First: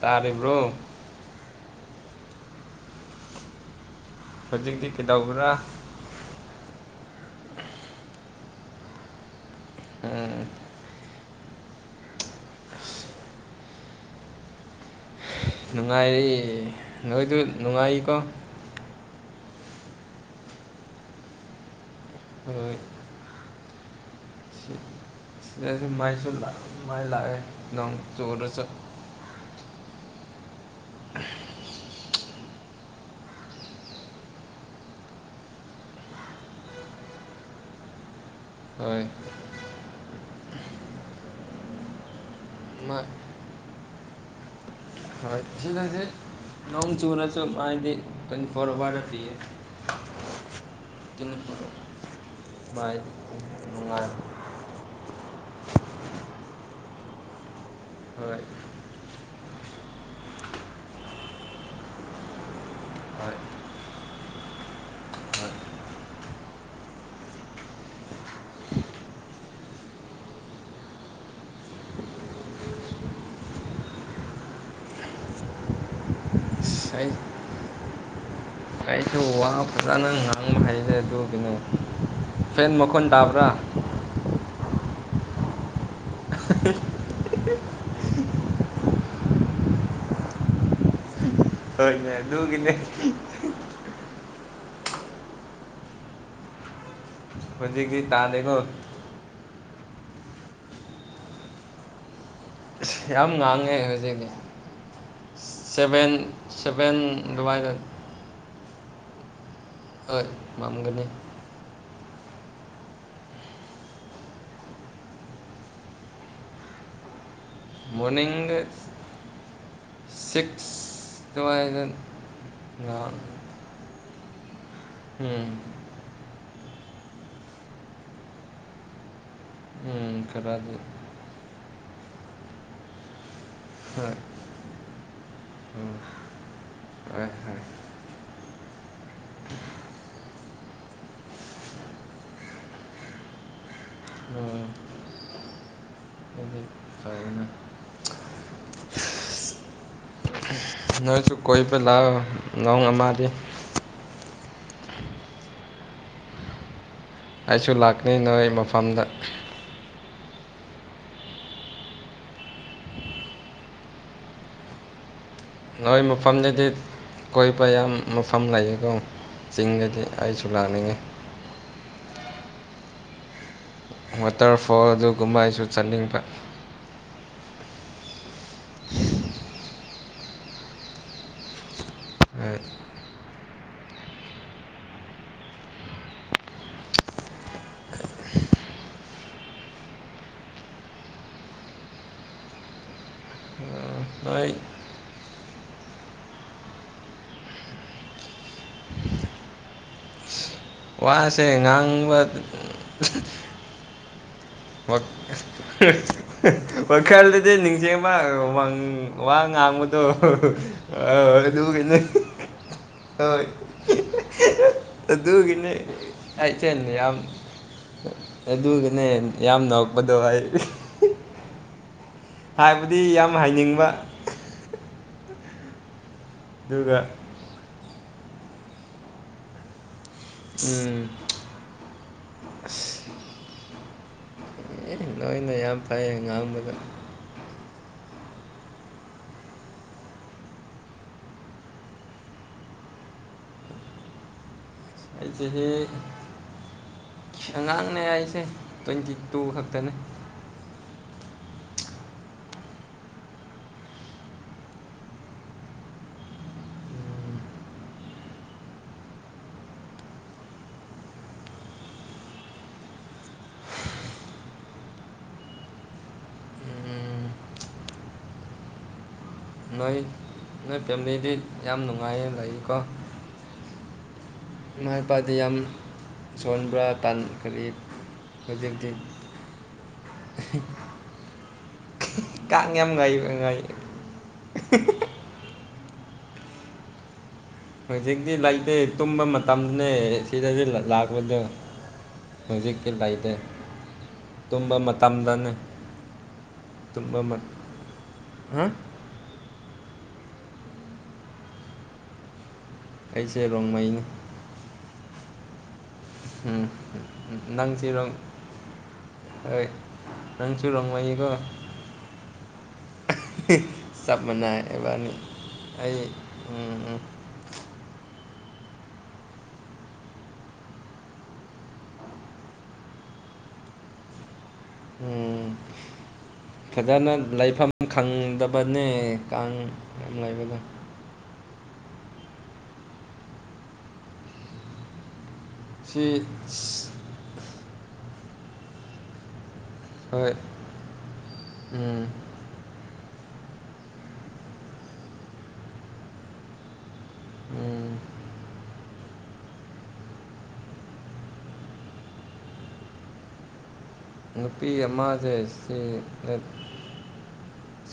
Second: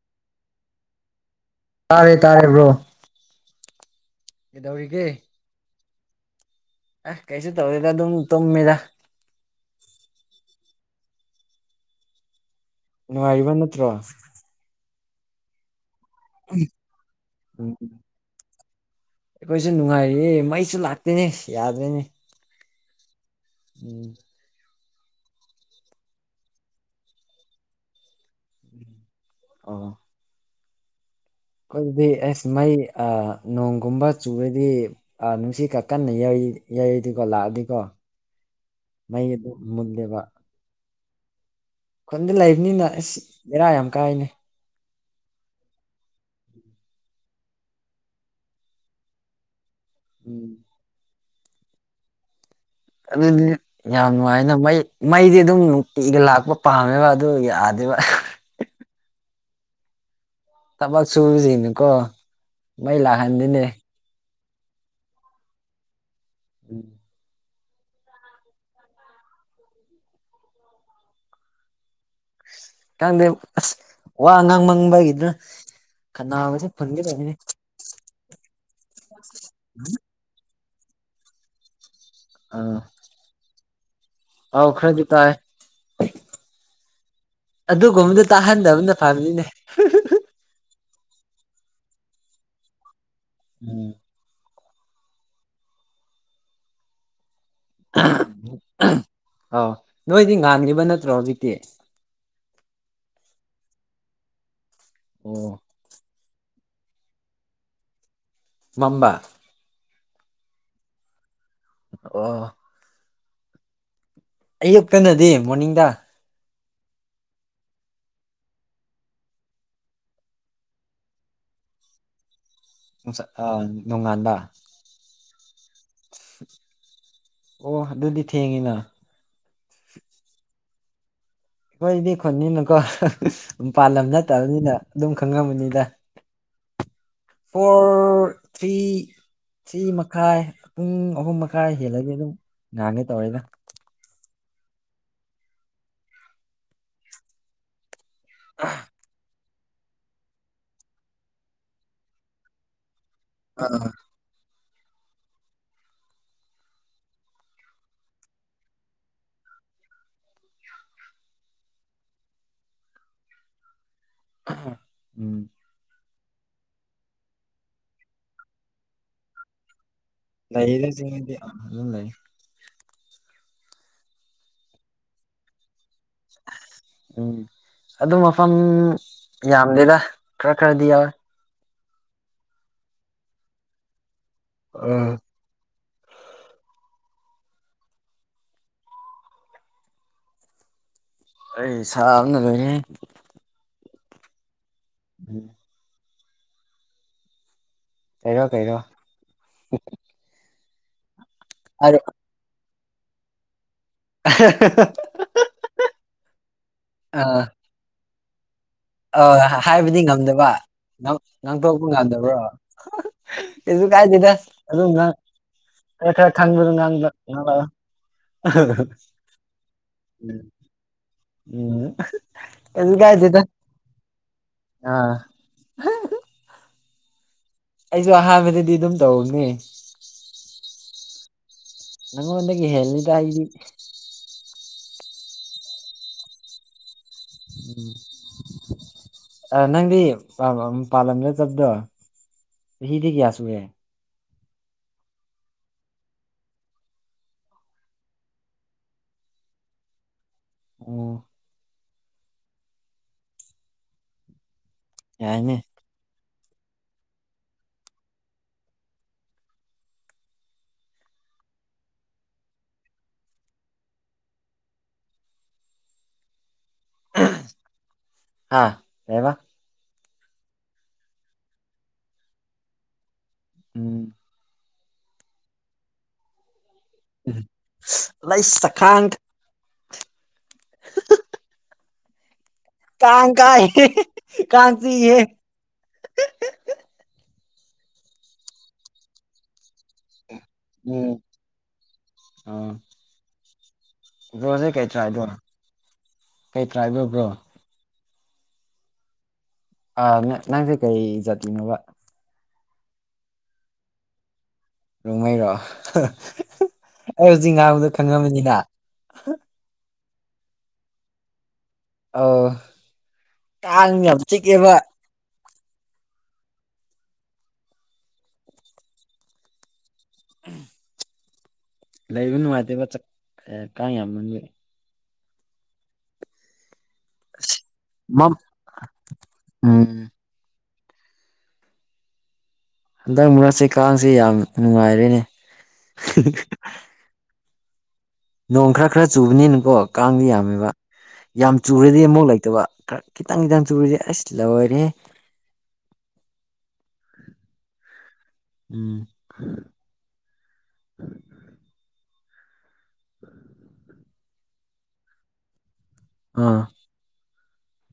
ꯇꯥꯔꯤꯕ꯭ꯔꯣ ꯇꯥꯔꯦ ꯇꯥꯔꯦ ꯕ꯭ꯔꯣ ꯍꯧꯖꯤꯛꯇꯤ ꯀꯩꯗꯧꯔꯤꯒꯦ ꯀꯩꯗꯧꯕ꯭ꯔꯥ ꯑ ꯀꯩꯁꯨ ꯇꯧꯗꯦꯗ ꯑꯗꯨꯝ ꯇꯨꯝꯃꯦꯗ ꯎꯝ ꯅꯨꯡꯉꯥꯏꯔꯤꯕ ꯅꯠꯇ꯭ꯔꯣ ꯅꯨꯡꯉꯥꯏꯔꯤ ꯅꯣꯏꯖꯨ ꯎꯝ ꯅꯨꯡꯉꯥꯏꯔꯤꯀꯣ ꯑꯩꯈꯣꯏꯁꯨ ꯅꯨꯡꯉꯥꯏꯔꯤꯌꯦ ꯃꯩꯁꯨ ꯂꯥꯛꯇ‌ꯦꯅꯦ ꯑꯁ ꯌꯥꯗ꯭ꯔ‌ꯦꯅꯦ ꯍ ꯎꯝ ꯃꯥꯏꯁꯨ ꯃꯥꯏꯁꯨ ꯂꯥꯛ ꯃꯩ ꯂꯥꯛꯑ‌ꯦ ꯅꯣꯡ ꯆꯔꯁꯨ ꯑꯣ [inaudible] ꯑꯩꯈꯣꯏꯗꯤ ꯑꯦꯁ ꯃꯩ ꯑ ꯅꯣꯡꯒꯨꯝꯕ ꯆꯨꯔꯗꯤ ꯑꯥ ꯅꯨꯡꯁꯤꯠꯀ ꯀꯟꯅ ꯌꯩ ꯌꯩꯔꯗꯤꯀꯣ ꯂꯥꯛꯑꯗꯤꯀꯣ ꯍ‌ꯣꯏ ꯍꯩ ꯑꯗꯨ ꯃꯨꯜꯂ‌ꯦꯕ ꯈꯨꯟꯗ ꯂꯩꯕꯅꯤꯅ ꯃꯥꯏ ꯑꯁ ꯕ‌ꯦꯔꯥ ꯌꯥꯝ ꯀꯥꯏꯅꯦ ꯍꯣꯏ ꯊꯤꯅꯁꯦ ꯅꯣꯡ ꯆꯨꯅꯁꯨ ꯃꯩꯗꯤ ꯇ꯭ꯋꯦꯟꯇꯤ ꯐꯣꯔ ꯋꯥꯔꯗ ꯄꯤꯌꯦ ꯎꯝ ꯑꯗꯨꯅꯤ ꯃꯔꯨꯞ ꯑꯗꯨꯗꯤ ꯌꯥꯝ ꯅꯨꯡꯉꯥꯏ ꯑꯗꯨꯅ ꯃꯩ ꯃꯩꯗꯤ ꯑꯗꯨꯝ ꯅꯨꯡꯇꯤꯒꯤ ꯂꯥꯛꯄ ꯄꯥꯝꯃꯦꯕ ꯑꯗꯨꯒꯤ ꯌꯥꯗꯦꯕ ꯍꯣꯏ ꯊꯕꯛ ꯁꯨꯁꯤꯅꯀꯣ ꯃꯩ ꯍꯣꯏ ꯂꯥꯛꯍꯟꯅꯤꯡꯗ‌ꯦ ꯍꯣꯏ ꯎꯝ ꯈꯪꯗꯦ ꯑꯁ ꯋꯥ ꯉꯥꯡꯃꯟꯕꯒꯤꯗ ꯈꯅꯥꯎꯁ‌ꯦ ꯑꯁ ꯐꯨꯟꯒ‌ꯦ ꯑꯩ ꯇꯧꯏꯅ‌ꯦ ꯑꯗꯨ ꯋꯥ ꯉꯥꯡ ꯐꯖꯅ ꯉꯥꯡꯕ ꯍꯩꯔꯦ ꯑꯗꯨꯒꯤꯅꯦ ꯐꯦꯟ ꯑꯥ ꯃꯈꯣꯟ ꯇꯥꯕ꯭ꯔꯥ ꯑꯧ ꯈꯔꯗꯤ ꯇꯥꯏꯌ‌ꯦ [unintelligible] ꯑꯗꯨꯒꯨꯝꯕꯗꯤ ꯇꯥꯍꯟꯗꯕꯅ ꯐꯕꯅꯤꯅꯦ ꯍꯣꯏꯅꯦ ꯑꯗꯨꯒꯤꯅꯦ ꯎꯝ ꯍꯧꯖꯤꯛꯒꯤ ꯇꯥꯗ‌ꯦꯀꯣ ꯑꯥꯎ ꯅꯣꯏꯗꯤ ꯉꯥꯟꯈꯤꯕ ꯅꯠꯇ꯭ꯔꯣ ꯍꯧꯖꯤꯛꯇꯤ ꯑꯁ ꯌꯥꯝ ꯉꯥꯡꯉꯦ ꯍꯧꯖꯤꯛ ꯑꯣ ꯁꯚꯦꯟ ꯁꯚꯦꯟ ꯑꯗꯨꯃꯥꯏꯅ ꯃꯝꯕ ꯍꯣꯏ ꯃꯝꯒꯅꯤ ꯑꯣ ꯑꯌꯨꯛꯇꯅꯗꯤ ꯃꯣꯔꯅꯤꯡꯗ ꯃꯣꯔꯅꯤꯡꯗ ꯁꯤꯛꯁ ꯗꯨꯃꯥꯏꯅ ꯑ ꯅꯣꯡꯉꯥꯟꯕꯥ ꯎꯝ ꯑꯣ ꯑꯗꯨꯗꯤ ꯊꯦꯡꯉꯤꯅ ꯎꯝ ꯈꯔꯗꯤ ꯈ‌ꯣꯏꯗꯤ ꯈꯨꯟꯅꯤꯅꯀꯣ ꯃꯄꯥꯜꯂꯝꯗ ꯍꯣꯏ ꯅꯠꯇꯕꯅꯤꯅ ꯑꯗꯨꯝ ꯈꯪꯉꯝꯃꯅꯤꯗ ꯎꯝ ꯍꯣꯏ ꯍꯣꯏ ꯐꯣꯔ ꯊ꯭ꯔꯤ ꯊꯔꯤ ꯃꯈꯥꯏ ꯄꯨꯡ ꯑꯍꯨꯝ ꯃꯈꯥꯏ ꯍꯦꯜꯂꯗꯤ ꯑꯗꯨꯝ ꯉꯥꯡꯒꯦ ꯇꯧꯔꯦꯗ ꯎꯝ ꯑꯗꯨ [unintelligible] [unintelligible] ꯅꯣꯏꯁꯨ ꯀꯣꯏꯕ ꯂꯥꯛꯑꯣ ꯅꯣꯡ ꯑꯃꯗꯤ ꯑꯥ ꯑꯩꯁꯨ ꯂꯥꯛꯀꯦ ꯅꯣꯏ ꯃꯐꯝꯗ ꯎꯝ ꯅꯣꯏ ꯃꯐꯝꯗꯗꯤ ꯀꯣꯏꯕ ꯌꯥꯝ ꯃꯐꯝ ꯂꯩꯌꯦꯀꯣ ꯆꯤꯡꯗꯗꯤ ꯑꯩꯁꯨ ꯂꯩ ꯂꯥꯛꯅꯤꯡꯉꯤ ꯂꯩꯗꯤ ꯋꯥꯇꯔꯐꯣꯜ ꯑꯗꯨꯒꯨꯝꯕ ꯑꯩꯁꯨ ꯆꯠꯅꯤꯡꯕ ꯎꯝ ꯑꯗꯨ ꯃꯐꯝ ꯌꯥꯝꯗꯦꯗ ꯈꯔ ꯈꯔꯗꯤ ꯌꯥꯎꯋꯦ [inaudible] ꯑꯥ ꯑꯩ ꯑꯁꯥꯕꯅ ꯂꯣꯏꯔꯦ ꯍꯦ ꯅꯣꯏ ꯎꯝ [unintelligible] ꯋꯥꯁꯦ ꯑ ꯉꯥꯡꯕ ꯑ [unintelligible] ꯋꯥ ꯋꯈꯜ ꯑꯗꯨꯗꯤ ꯅꯤꯡꯁꯤꯡꯕ ꯎꯪ ꯑ ꯋꯥ ꯍꯥꯏꯕꯗꯤ ꯉꯥꯡꯕꯗꯣ ꯉꯝꯗꯕ ꯉꯥꯡ ꯉꯥꯡꯊꯣꯛꯄ ꯑꯗꯨꯚꯤꯅꯦ ꯉꯝꯗꯕ꯭ꯔꯣ ꯍꯣꯏ ꯀꯩꯁꯨ ꯀꯥꯏꯗꯦꯗ ꯑꯗꯨꯝ ꯉꯥꯡ ꯑꯗꯨꯒꯤꯅꯦ ꯈꯔ ꯈꯔ ꯑꯩ ꯈꯪꯕꯗꯣ ꯏꯆꯦꯅꯤ ꯉꯥꯡꯕ ꯌꯥꯝ ꯉꯥꯡꯂꯛꯑꯣ ꯑꯗꯨꯒꯤꯅꯦ ꯌꯥꯝ ꯅꯣꯛꯄꯗꯣ ꯑꯩ ꯎꯝ ꯑꯍꯤ ꯍꯥꯏꯕꯗꯤ ꯀꯩꯁꯨ ꯌꯥꯝ ꯀꯥꯏꯗꯦꯗ ꯍꯥꯏꯅꯤꯡꯕ ꯑꯗꯨꯒ ꯑꯩꯁꯨ ꯑꯍꯥꯟꯕꯗꯗꯤ ꯑꯗꯨꯝ ꯇꯧꯅꯦ ꯎꯝ ꯅꯉꯣꯟꯗꯒꯤ ꯍꯦꯜꯂꯤꯗ ꯑꯩꯗꯤ ꯑꯦ ꯅꯣꯏꯅ ꯌꯥꯝ ꯐꯩꯌꯦ ꯉꯥꯡꯕꯗ ꯎꯝ ꯑꯥ ꯅꯪꯗꯤ ꯄꯥꯟꯂꯝꯗ ꯆꯠꯄꯗꯣ ꯆꯍꯤꯗꯤ ꯀꯌꯥ ꯁꯨꯔꯦ ꯑꯩ ꯆꯍꯤ ꯑꯉꯥꯡꯅꯦ ꯑꯩꯁꯦ ꯇ꯭ꯋꯦꯟꯇꯤ ꯇꯨ ꯈꯛꯇꯅꯦ ꯑꯣ ꯌꯥꯏꯅꯦ [inaudible] ꯎꯝ ꯍꯥꯥ ꯀꯩꯑꯕ ꯅꯣꯏ ꯅꯣꯏ ꯐꯦꯃꯤꯂꯤꯗꯤ ꯌꯥꯝ ꯅꯨꯡꯉꯥꯏꯅ ꯂꯩꯀꯣ ꯎꯝ ꯏꯃꯥ ꯏꯄꯥꯗꯤ ꯌꯥꯝ ꯁꯣꯟꯕ꯭ꯔꯥ ꯄꯥꯟ ꯀꯔꯤ ꯂꯩꯁ ꯍꯧꯖꯤꯛꯛꯇꯤ ꯀꯥꯡ ꯑꯍꯤ [inaudible] ꯉꯥꯏ ꯀꯥꯟ ꯉꯥꯏ ꯀꯥꯏ ꯀꯥꯟ ꯆꯤꯛ ꯏ ꯍꯦ ꯍꯤꯍꯤ ꯍꯧꯖꯤꯛꯇꯤ ꯂꯩꯇꯦ ꯇꯨꯝꯕ ꯃꯇꯝꯅꯦ ꯖꯤꯗꯖꯨ ꯂ ꯎꯝ ꯂꯥꯛꯕꯗꯣ ꯍꯧꯖꯤꯛꯀꯤ ꯂꯩꯇꯦ ꯑ ꯕ꯭ꯔꯣꯁꯦ ꯇꯨꯝꯕ ꯀꯩ ꯇ꯭ꯔꯥꯏꯕ꯭ꯔꯣ ꯃꯇꯝꯗꯅꯦ ꯀꯩ ꯇ꯭ꯔꯥꯏꯕ꯭ꯔꯣ ꯇꯨꯝꯕ ꯕ꯭ꯔꯣ ꯃ ꯍ ꯑ ꯅ ꯅꯪꯖꯦ ꯀꯩ ꯖꯥꯠꯇꯤꯅꯣꯕ ꯑꯩꯁꯦ ꯔꯣꯡꯃꯩꯅꯦ ꯔꯣꯡꯃꯩꯔꯣ ꯍꯨꯝ ꯑꯩ ꯍꯧꯖꯤꯛ ꯅꯪꯆꯤ ꯉꯥꯡꯕꯗꯣ ꯔꯣꯡ ꯈꯪꯉꯝꯃꯅꯤꯅ ꯑꯩ ꯅꯪꯆꯨ ꯔꯣꯡꯃꯩꯅꯤꯀꯣ ꯑꯧ ꯀꯥꯡ ꯌꯥꯝ ꯆꯞ ꯃꯟꯅꯩ ꯆꯤꯛꯑꯦꯕ ꯑꯦꯕꯥꯅꯤ ꯑꯩ ꯎꯝ ꯎꯝ ꯎꯝ ꯂꯩꯕ ꯅꯨꯡꯉꯥꯏꯇꯦꯕ ꯆꯛ ꯑꯦ ꯀꯥꯡ ꯌꯥꯝꯃꯟꯕꯩ ꯎꯝ ꯐꯖꯅ ꯂꯩꯐꯝ ꯃꯝ ꯈꯪꯗꯕꯅꯦ ꯀꯥꯡ ꯎꯝ ꯌꯥꯝ ꯂꯩꯕꯗꯣ ꯍꯟꯗꯛ ꯃꯔꯛꯁꯦ ꯀꯥꯡꯖꯦ ꯌꯥꯝ ꯅꯨꯡꯉꯥꯏꯔꯦꯅꯦ ꯊꯤ ꯅꯣꯡ ꯈ꯭ꯔ ꯈ꯭ꯔ ꯆꯨꯕꯅꯤꯅꯀꯣ ꯀꯥꯡꯗꯤ ꯍꯣꯏ ꯌꯥꯝꯃꯦꯕ ꯌꯥꯝ ꯆꯨꯔꯗꯤ ꯎꯝ ꯑꯃꯨꯛ ꯂꯩꯇꯕ ꯈ꯭ꯔ ꯈꯤꯇꯪ ꯈꯤꯇꯪ ꯆꯨꯔꯗꯤ ꯑꯁ ꯂꯣꯏꯔꯦꯍꯦ ꯎꯝ ꯎꯝ [inaudible] ꯅꯨꯄꯤ ꯑꯃꯥꯖꯦ ꯁꯦ ꯑ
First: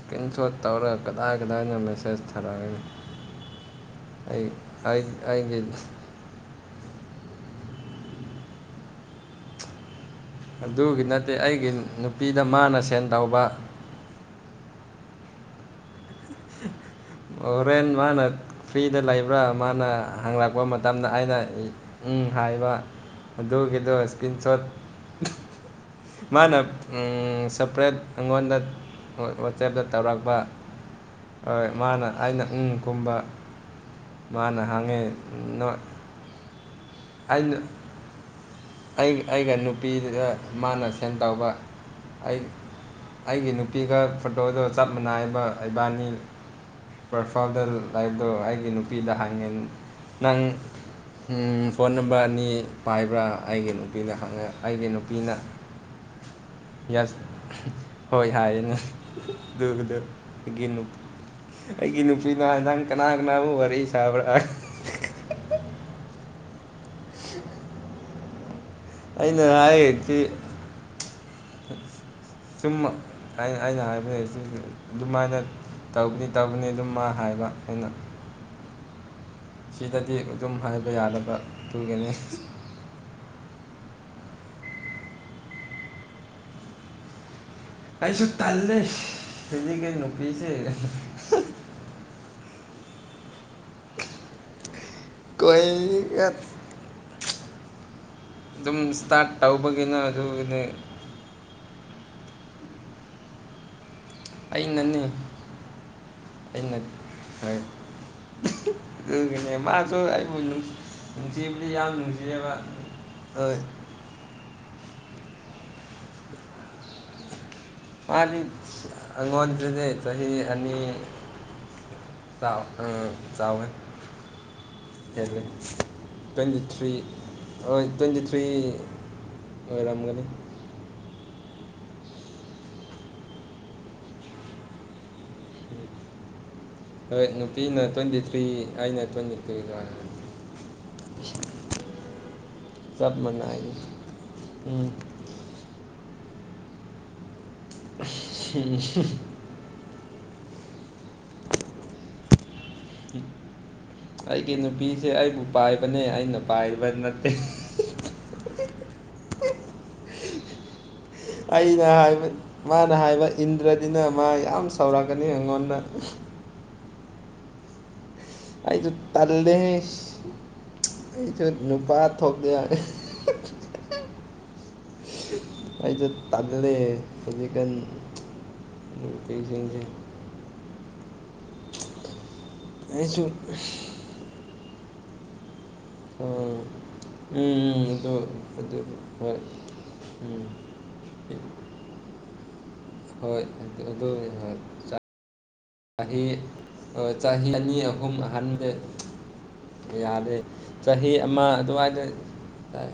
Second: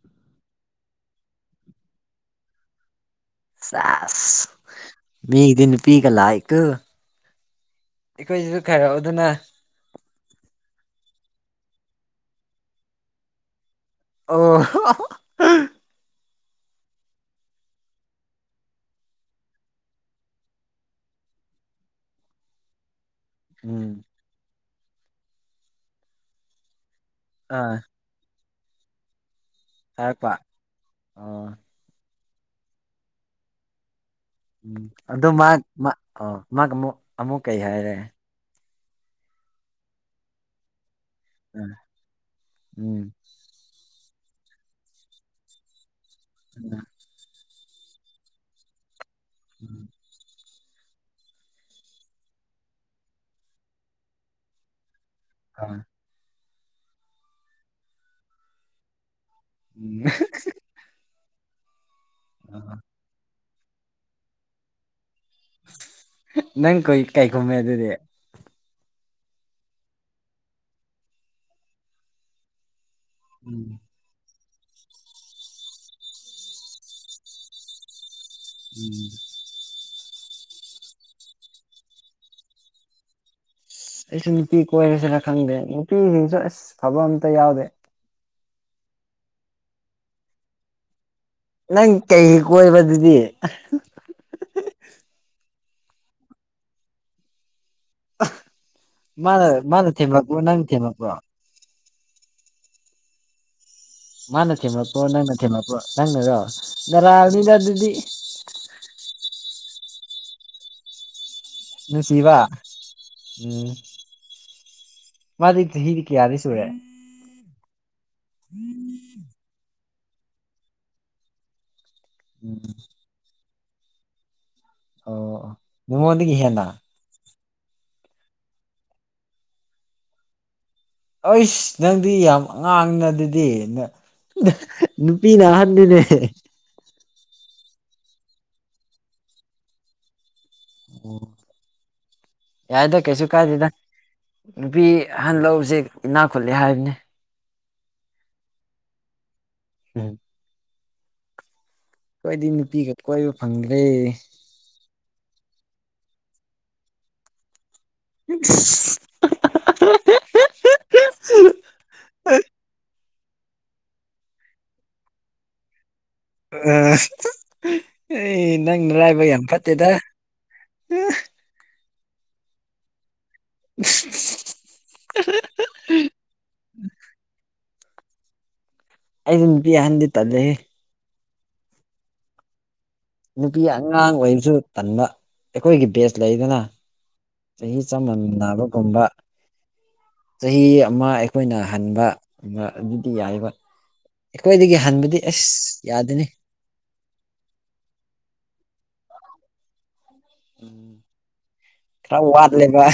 ꯀꯤꯟ ꯁꯣꯠ ꯇꯧꯔꯒ ꯀꯗꯥꯏ ꯀꯗꯥꯏꯅꯣ ꯃꯦꯁꯦꯁ ꯊꯥꯔꯛꯀꯅꯤ ꯁꯦꯁ ꯑꯩꯒꯤ ꯃꯤꯒꯤꯗꯤ ꯅꯨꯄꯤꯒ ꯂꯥꯛꯏꯀꯣ ꯑꯩꯈꯣꯏꯗꯖꯨ ꯈꯥꯏꯔꯛꯑꯧꯗꯅ ꯑꯗꯨꯒꯤ ꯅꯠꯇꯦ ꯑꯩꯒꯤ ꯅꯨꯄꯤꯗ ꯃꯥꯅ ꯁꯦꯟ ꯇꯧꯕ ꯑꯣ ꯑꯣꯔꯦꯟ ꯃꯥꯅ ꯐ꯭ꯔꯤꯗ ꯂꯩꯕ꯭ꯔꯥ ꯃꯥꯅ ꯍꯪꯂꯛꯄ ꯃꯇꯝꯗ ꯑꯩꯅ ꯏ ꯎꯪ ꯍꯥꯏꯕ ꯎꯝ ꯑꯗꯨꯒꯤꯗꯣ ꯏꯁꯀ꯭ꯔꯤꯟ ꯁꯣꯠ ꯃꯥꯅ ꯎꯝ ꯑꯥ ꯁꯦꯄ꯭ꯔꯦꯠ ꯑꯉꯣꯟꯗ ꯍꯣꯏ ꯋꯥꯆꯦꯞꯇ ꯍꯥꯏꯔꯛꯄ ꯇꯧꯔꯛꯄ ꯑꯣ ꯍꯣꯏ ꯃꯥꯅ ꯑꯩꯅ ꯎꯝ ꯈꯨꯝꯕ ꯃꯥꯅ ꯎꯝ ꯍꯪꯉꯦ ꯑꯗꯨ ꯃꯥꯠ ꯅꯣꯏ ꯃꯥ ꯑꯣ ꯃꯥꯒ ꯃꯨꯛ ꯑꯃꯨꯛ ꯑꯩꯅ ꯀꯩ ꯍꯥꯏꯔꯦ ꯑꯩ ꯑꯩꯒ ꯅꯨꯄꯤꯗꯨꯗ ꯃꯥꯅ ꯁꯦꯟ ꯇꯧꯕ ꯑꯩ ꯎꯝ ꯑꯩꯒꯤ ꯅꯨ ꯄꯤꯒ ꯐꯣꯇꯣꯗꯣ ꯆꯞ ꯃꯥꯟꯅꯥꯏꯕ ꯑꯩꯕꯥꯟꯅꯤ ꯁꯥꯟꯅ ꯄꯔ ꯐꯥꯗꯔ ꯂꯥꯏꯞꯗꯣ ꯑꯩꯒꯤ ꯅꯨꯄꯤꯗ ꯍꯥꯡꯉꯦ ꯅꯪ ꯎꯝ ꯐꯣꯟ ꯅꯝꯕꯔ ꯑꯅꯤ ꯄꯥꯏꯕ꯭ꯔꯥ ꯑꯩꯒꯤ ꯅꯨꯄꯤꯗ ꯍꯪꯉꯦ ꯑꯩꯒꯤ ꯅꯨꯄꯤꯅ ꯑ ꯌꯦꯁ ꯍꯣꯏ ꯍꯥꯏꯌꯦꯅꯦ ꯗꯨꯒꯗꯨ ꯎꯝ ꯒꯤꯅꯨ ꯑꯩꯒꯤ ꯅꯨꯄꯤꯅ ꯅꯪ ꯀꯅꯥ ꯀꯅꯥꯕꯨ ꯋꯥꯔꯤ ꯁꯥꯕ꯭ꯔꯥ ꯅꯪ ꯀꯨꯏ ꯀꯩ ꯈꯨꯝꯃꯦ ꯑꯗꯨꯗꯤ ꯑꯩꯅ ꯍꯥꯏꯌꯦꯛꯊꯤ ꯁꯨꯝ ꯑꯩ ꯎꯝ ꯑꯩꯅ ꯍꯥꯏꯕꯅꯦ ꯁꯤ ꯅꯨ ꯑꯗꯨꯃꯥꯏꯅ ꯇꯧꯒꯅꯤ ꯇꯧꯒꯅꯤ ꯑꯗꯨꯝ ꯃꯥ ꯍꯥꯏꯕ ꯑꯩꯅ ꯎꯝ ꯁꯤꯗꯗꯤ ꯑꯗꯨꯝ ꯍꯥꯏꯕ ꯌꯥꯗꯕ ꯑꯗꯨꯒꯤꯅꯤ ꯑꯩꯁꯨ ꯅꯨꯄꯤ ꯀꯣꯏꯔꯁꯤꯔ ꯈꯪꯗꯦ ꯅꯨꯄꯤꯁꯤꯡꯁꯨ ꯑꯁ ꯐꯕ ꯑꯝꯇ ꯌꯥꯎꯗꯦ ꯑꯩꯁꯨ ꯇꯜꯂꯦ ꯍꯧꯖꯤꯛ ꯀꯩ ꯅꯨꯄꯤꯁꯦ ꯅꯪ ꯀꯩꯒꯤ ꯀꯣꯏꯕ ꯑꯗꯨꯗꯤ ꯀꯣꯏ ꯒꯠ ꯑꯗꯨꯝ ꯏꯁꯇꯥꯔꯠ ꯃꯥꯅ ꯃꯥꯅ ꯇꯧꯕꯒꯤꯅ ꯊꯦꯝꯂꯛꯄ꯭ꯔꯣ ꯑꯗꯨꯒꯤꯅꯦ ꯅꯪ ꯊꯦꯝꯂꯛꯄ꯭ꯔꯣ ꯃꯥꯅ ꯊꯦꯝꯃꯛꯛꯄꯣ ꯑꯩꯅꯅꯤ ꯅꯪꯅ ꯊꯦꯝꯃꯛꯄꯣ ꯅꯪꯅꯔꯣ ꯑꯩꯅ ꯅꯔꯥꯜꯅꯤꯅ ꯍꯣꯏ ꯑꯗꯨꯗꯤ ꯑꯗꯨꯒꯤꯅꯦ ꯃꯥꯁꯨ ꯑꯩꯕꯨ ꯅꯨꯡ ꯅꯨꯡꯁꯤꯕꯗꯤ ꯌꯥꯝ ꯅꯨꯡꯁꯤꯕ ꯅꯨꯡꯁꯤꯌꯦꯕ ꯍꯣꯏ ꯎꯝ ꯃꯥꯗꯤ ꯆꯍꯤꯗꯤ ꯀꯌꯥꯗꯤ ꯁꯨꯨꯔꯦ ꯃꯥꯗꯤ ꯑꯉꯣꯗꯗꯤ ꯆꯁꯤ ꯑꯅꯤ ꯎꯝ ꯆꯥꯎ ꯑꯥ ꯆꯥꯎꯋꯦ ꯑꯣ ꯍꯦꯜꯂꯦ ꯑꯣ ꯅꯉꯣꯟꯗꯒꯤ ꯇ꯭ꯋꯦꯟꯇꯤ ꯍꯦꯟꯅ ꯊ꯭ꯔꯤ ꯍꯣꯏ ꯇ꯭ꯋꯦꯟꯇꯤ ꯊ꯭ꯔꯤ ꯑꯣꯏꯔꯝꯒꯅꯤ ꯑꯩꯁ ꯅꯪꯗꯤ ꯌꯥꯝ ꯑꯉꯥꯡꯅꯤꯅ ꯑꯗꯨꯗꯤ ꯅꯨꯄꯤꯅ ꯑꯍꯟꯅꯤꯅꯦ ꯍꯣꯏ ꯅꯨꯄꯤꯅ ꯇ꯭ꯋꯦꯟꯇꯤ ꯊ꯭ꯔꯤ ꯑꯩꯅ ꯇ꯭ꯋꯦꯟꯇꯤ ꯊꯔꯤꯗ ꯌꯥꯏꯗ ꯆꯞ ꯀꯩꯁꯨ ꯃꯥꯟꯅꯩ ꯀꯥꯏꯗꯦꯗ ꯅꯨꯄꯤ ꯎꯝ ꯑꯍꯟ ꯂꯧꯁꯦ ꯏꯅꯥꯛ ꯈꯨꯠꯂꯦ ꯍꯥꯏꯕꯅꯦ [unintelligible] ꯎꯝ ꯑꯩꯈꯣꯏꯗꯤ ꯅꯨꯄꯤꯒ ꯀꯣꯏꯕ ꯐꯪꯗ꯭ꯔꯦ ꯑꯩꯒꯤ ꯅꯨꯄꯤꯁꯦ ꯑꯩꯕꯨ ꯄꯥꯏꯕꯅꯦ ꯑꯩꯅ ꯄꯥꯏꯕ ꯅꯠꯇꯦ [unintelligible] ꯑꯩꯅ ꯍꯥꯏꯕ ꯃꯥꯅ ꯍꯥꯏꯕ ꯏꯟꯗ꯭ꯔꯗꯤꯅ ꯃꯥ ꯌꯥꯝ ꯆꯥꯎꯔꯛꯀꯅꯤ ꯑꯩꯉꯣꯟꯗ ꯑ ꯑꯩ ꯅꯪ ꯑꯩꯁꯨ ꯅꯔꯥꯏꯕꯛ ꯌꯥꯝ ꯐꯠꯇꯦꯗ ꯇꯨꯠ ꯅꯨꯄꯥ ꯊꯣꯛꯇꯦꯕ [unintelligible] ꯑꯈꯣꯏꯗꯣ ꯇꯜꯂꯦ ꯍꯧꯖꯤꯛꯀꯥꯟ ꯑꯩꯁꯨ ꯅꯨꯄꯤ ꯅꯨꯄꯤꯁꯤꯡꯁꯦ ꯑꯍꯟꯗꯤ ꯇꯜꯂꯤꯍꯦ ꯑꯩꯁꯨ ꯅꯨꯄꯤ ꯑꯉꯥꯡ ꯑꯣꯏꯕꯁꯨ ꯇꯟꯕ ꯑꯩꯈꯣꯏꯒꯤ ꯕꯦꯖ ꯑꯥ ꯂꯩꯗꯅ ꯆꯍꯤ ꯎꯝ ꯆꯞ ꯑꯗꯨ ꯑꯗꯨ ꯃꯟꯅꯕꯒꯨꯝꯕ ꯍꯣꯏ ꯎꯝ ꯆꯍꯤ ꯑꯃ ꯑꯩꯈꯣꯏꯅ ꯍꯟꯕ ꯑꯗꯨꯗꯤ ꯌꯥꯏꯕ ꯑꯗꯣ ꯑꯩꯈꯣꯏꯗꯒꯤ ꯍꯟꯕꯗꯤ ꯑꯁ ꯌꯥꯗꯦꯅꯦ ꯍꯣꯏ ꯆꯍꯤ ꯑꯅꯤ ꯑꯍꯨꯝ ꯍꯟꯗꯦ ꯌꯥꯗ꯭ꯔꯦ ꯆꯍꯤ ꯑꯃ ꯑꯗꯨꯋꯥꯏꯗ ꯈꯔ ꯋꯥꯠꯂꯦꯕ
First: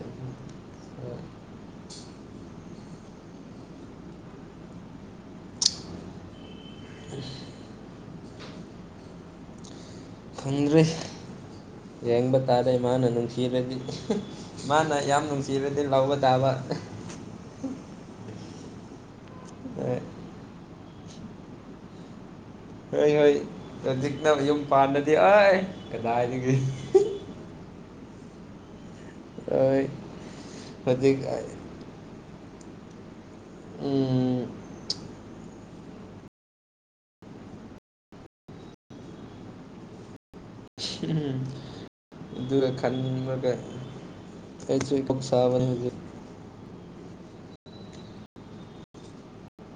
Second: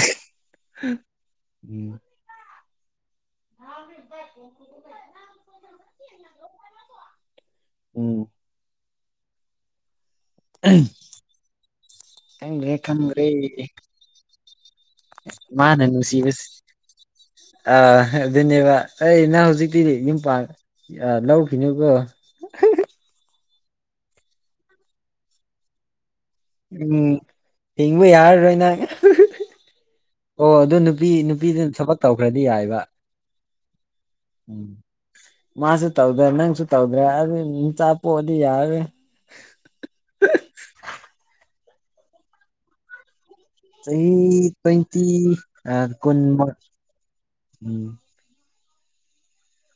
[inaudible] [inaudible] ꯑꯝ ꯈꯪꯗ꯭ꯔꯦ ꯌꯦꯡꯕ ꯇꯥꯔꯦ ꯈꯪꯗ꯭ꯔꯦ ꯃꯥꯅ ꯈꯪꯗ꯭ꯔꯦ ꯅꯨꯡꯁꯤꯔꯗꯤ ꯃꯥꯅ ꯌꯥꯝ ꯅꯨꯡꯁꯤꯔꯗꯤ ꯂꯧꯕ ꯇꯥꯕ ꯑꯥ ꯑꯗꯨꯅꯦꯕ ꯑꯩ ꯅꯪ ꯍꯧꯖꯤꯛꯇꯤꯗꯤ ꯌꯨꯝ ꯄꯥ ꯌꯥ ꯂꯧꯈꯤꯅꯤꯕꯣ ꯍꯣꯏ ꯍꯩ ꯍꯣꯖꯤꯛꯅ ꯌꯨꯝ ꯄꯥꯟꯗꯗꯤ ꯑꯥꯏ ꯀꯗꯥꯏꯗꯒꯤ ꯎꯝ ꯍꯤꯡꯕ ꯌꯥꯔꯔꯣꯏꯅꯪ ꯍꯣꯏ ꯑꯣ ꯑꯗꯨ ꯅꯨꯄꯤ ꯍꯧꯖꯤꯛ ꯅꯨꯄꯤꯗꯨꯅ ꯊꯕꯛ ꯇꯧꯈ꯭ꯔꯗꯤ ꯌꯥꯏꯌꯦꯕ ꯎꯝ ꯃꯥꯁꯨ ꯇꯧꯗ ꯅꯪꯁꯨ ꯇꯧꯗ꯭ꯔꯦ ꯑꯗꯨꯏ ꯆꯥꯛ ꯄꯣꯛꯑꯗꯤ ꯌꯥꯔꯦ ꯑꯗꯨꯔ ꯈꯟꯕ ꯑꯩ ꯇ꯭ꯋꯦꯟꯇꯤ ꯁꯥꯕꯅꯦ ꯌꯥꯗ ꯍꯧꯖꯤꯛ ꯀꯨꯟ ꯃꯥ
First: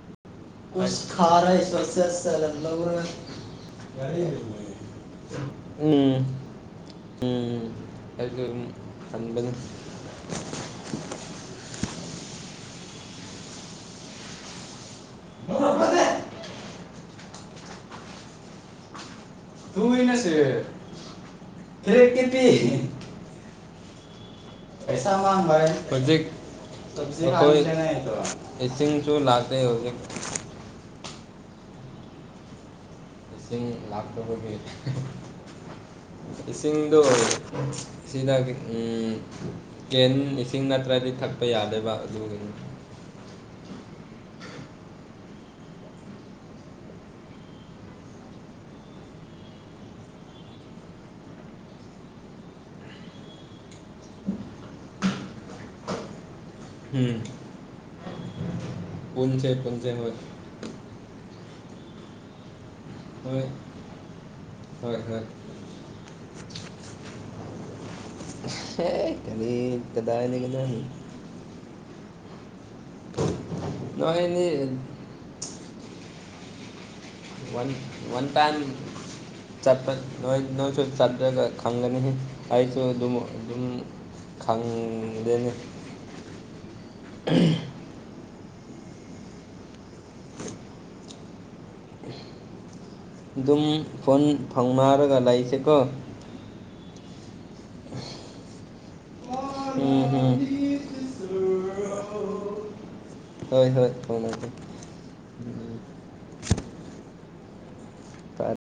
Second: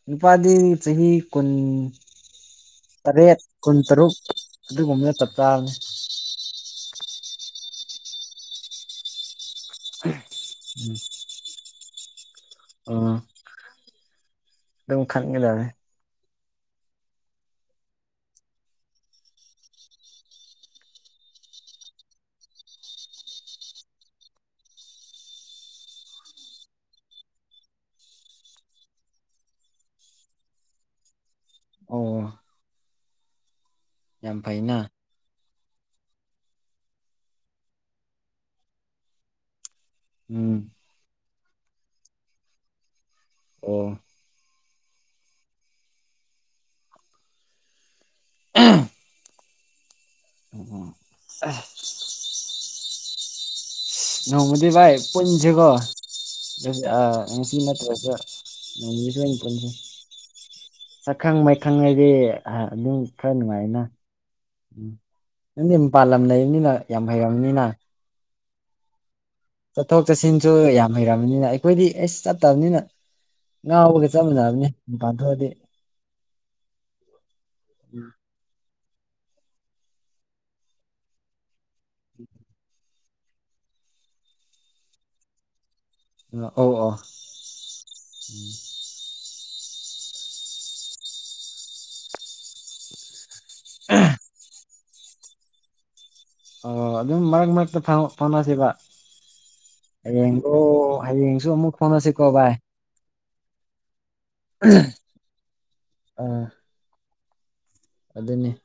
ꯅꯨꯄꯥꯗꯤ ꯄꯨꯁ ꯆꯍꯤ ꯀꯨꯟ ꯈꯥꯔ ꯆꯥꯆꯥꯆꯥꯂꯝꯋꯥꯏ ꯇꯔꯦꯠ ꯀꯨꯟ ꯇꯔꯨꯛ ꯌꯥꯔꯦ ꯑꯗꯨꯒꯨꯝꯕꯅ ꯆꯞ ꯆꯥꯕꯅꯤ ꯎꯝ ꯎꯝ ꯑꯗꯨꯝ ꯀꯟꯕꯅꯤ ꯎꯝ ꯑꯥ ꯅꯪ ꯈꯟꯒꯗꯝꯃꯦ ꯏꯅꯁꯦ ꯐꯦ ꯀꯦ ꯄꯤ ꯄꯩꯁꯥ ꯃꯥꯡꯕ ꯍꯥꯏ ꯍꯧꯖꯤꯛ ꯇꯕꯁꯦ ꯑꯩꯈꯣꯏ ꯏꯁꯤꯡꯁꯨ ꯂꯥꯛꯇꯦ ꯍꯧꯖꯤꯛ ꯑꯣ ꯏꯁꯤꯡ ꯌꯥꯝ ꯂꯥꯛꯇꯕꯒꯤ ꯐꯩꯅ ꯏꯁꯤꯡꯗꯣ ꯆꯤꯅꯕꯤ ꯎꯝ ꯀꯦꯟ ꯏꯁꯤꯡ ꯎꯝ ꯅꯠꯇ꯭ꯔꯗꯤ ꯊꯛꯄ ꯌꯥꯗꯦꯕ ꯑꯗꯨꯒꯤ ꯑꯣ [unintelligible] ꯑꯣ ꯑꯣ ꯑꯦ ꯅꯣꯡꯃꯗꯤ ꯚꯥꯏ ꯄꯨꯟꯖꯤꯀꯣ ꯎꯝ ꯑꯥ ꯉꯁꯤ ꯅꯠꯇ꯭ꯔꯁꯨ ꯅꯣꯡ ꯅꯤꯅꯤꯁꯤ ꯑꯣꯏ ꯄꯨꯟꯁꯦ ꯄꯨꯟꯁꯤ ꯄꯨꯟꯁꯦ ꯍꯣꯏ ꯁꯛꯈꯪ ꯃꯥꯏ ꯈꯪꯅꯔꯦ ꯍꯥꯏ ꯑꯗꯨꯝ ꯈꯔ ꯍꯣꯏ ꯅꯨꯡꯉꯥꯏꯅ ꯎꯝ ꯍꯣꯏ ꯍꯣꯏ ꯅꯪꯗꯤ ꯃꯄꯥꯜꯂꯝ ꯂꯩꯕꯅꯤꯅ ꯌꯥꯝ ꯍꯩꯔꯝꯅꯤꯅ ꯍꯦ ꯆꯠꯊꯣꯛ ꯆꯠꯁꯤꯟꯁꯨ ꯌꯥꯝ ꯍꯔꯝ__ ꯅꯤꯅ ꯑꯩꯈꯣꯏꯗꯤ ꯑꯩꯁ ꯆꯠꯇꯝꯅꯤꯅ ꯉꯥꯎꯕꯒ ꯆꯞ ꯅꯣꯏꯅꯤ ꯃꯥꯟꯅꯕꯅꯤ ꯄꯥꯟꯊꯣꯛꯑꯗꯤ ꯋꯥꯟ ꯋꯥꯟ ꯇꯥꯏꯝ ꯆꯠꯄ ꯅꯣꯏ ꯅꯣꯏꯁꯨ ꯆꯠꯂꯒ ꯈꯪꯒꯅꯤ ꯑꯩꯁꯨ ꯑꯗꯨꯝ ꯑꯗꯨꯝ ꯈꯪꯗꯦꯅꯤ ꯑꯅ ꯑꯧ ꯑꯥ ꯎꯝ ꯑꯗꯨꯝ ꯐꯣꯟ ꯐꯥꯎꯅꯔꯒ ꯂꯩꯁꯦ ꯀꯣ ꯑꯣ ꯑꯗꯨꯝ ꯃꯔꯛ ꯃꯔꯛꯇ ꯐꯥꯎ ꯐꯥꯎꯅꯁꯦꯕ ꯍꯌꯦꯡꯒꯣ ꯍꯌꯦꯡꯁꯨ ꯑꯃꯨꯛ ꯐꯥꯎꯅꯁꯤ ꯀꯣ ꯚꯥꯏ ꯍꯣꯏ ꯍꯣꯏ ꯐꯥꯎꯅꯇꯦ ꯑꯥ ꯑꯗꯨꯅꯤ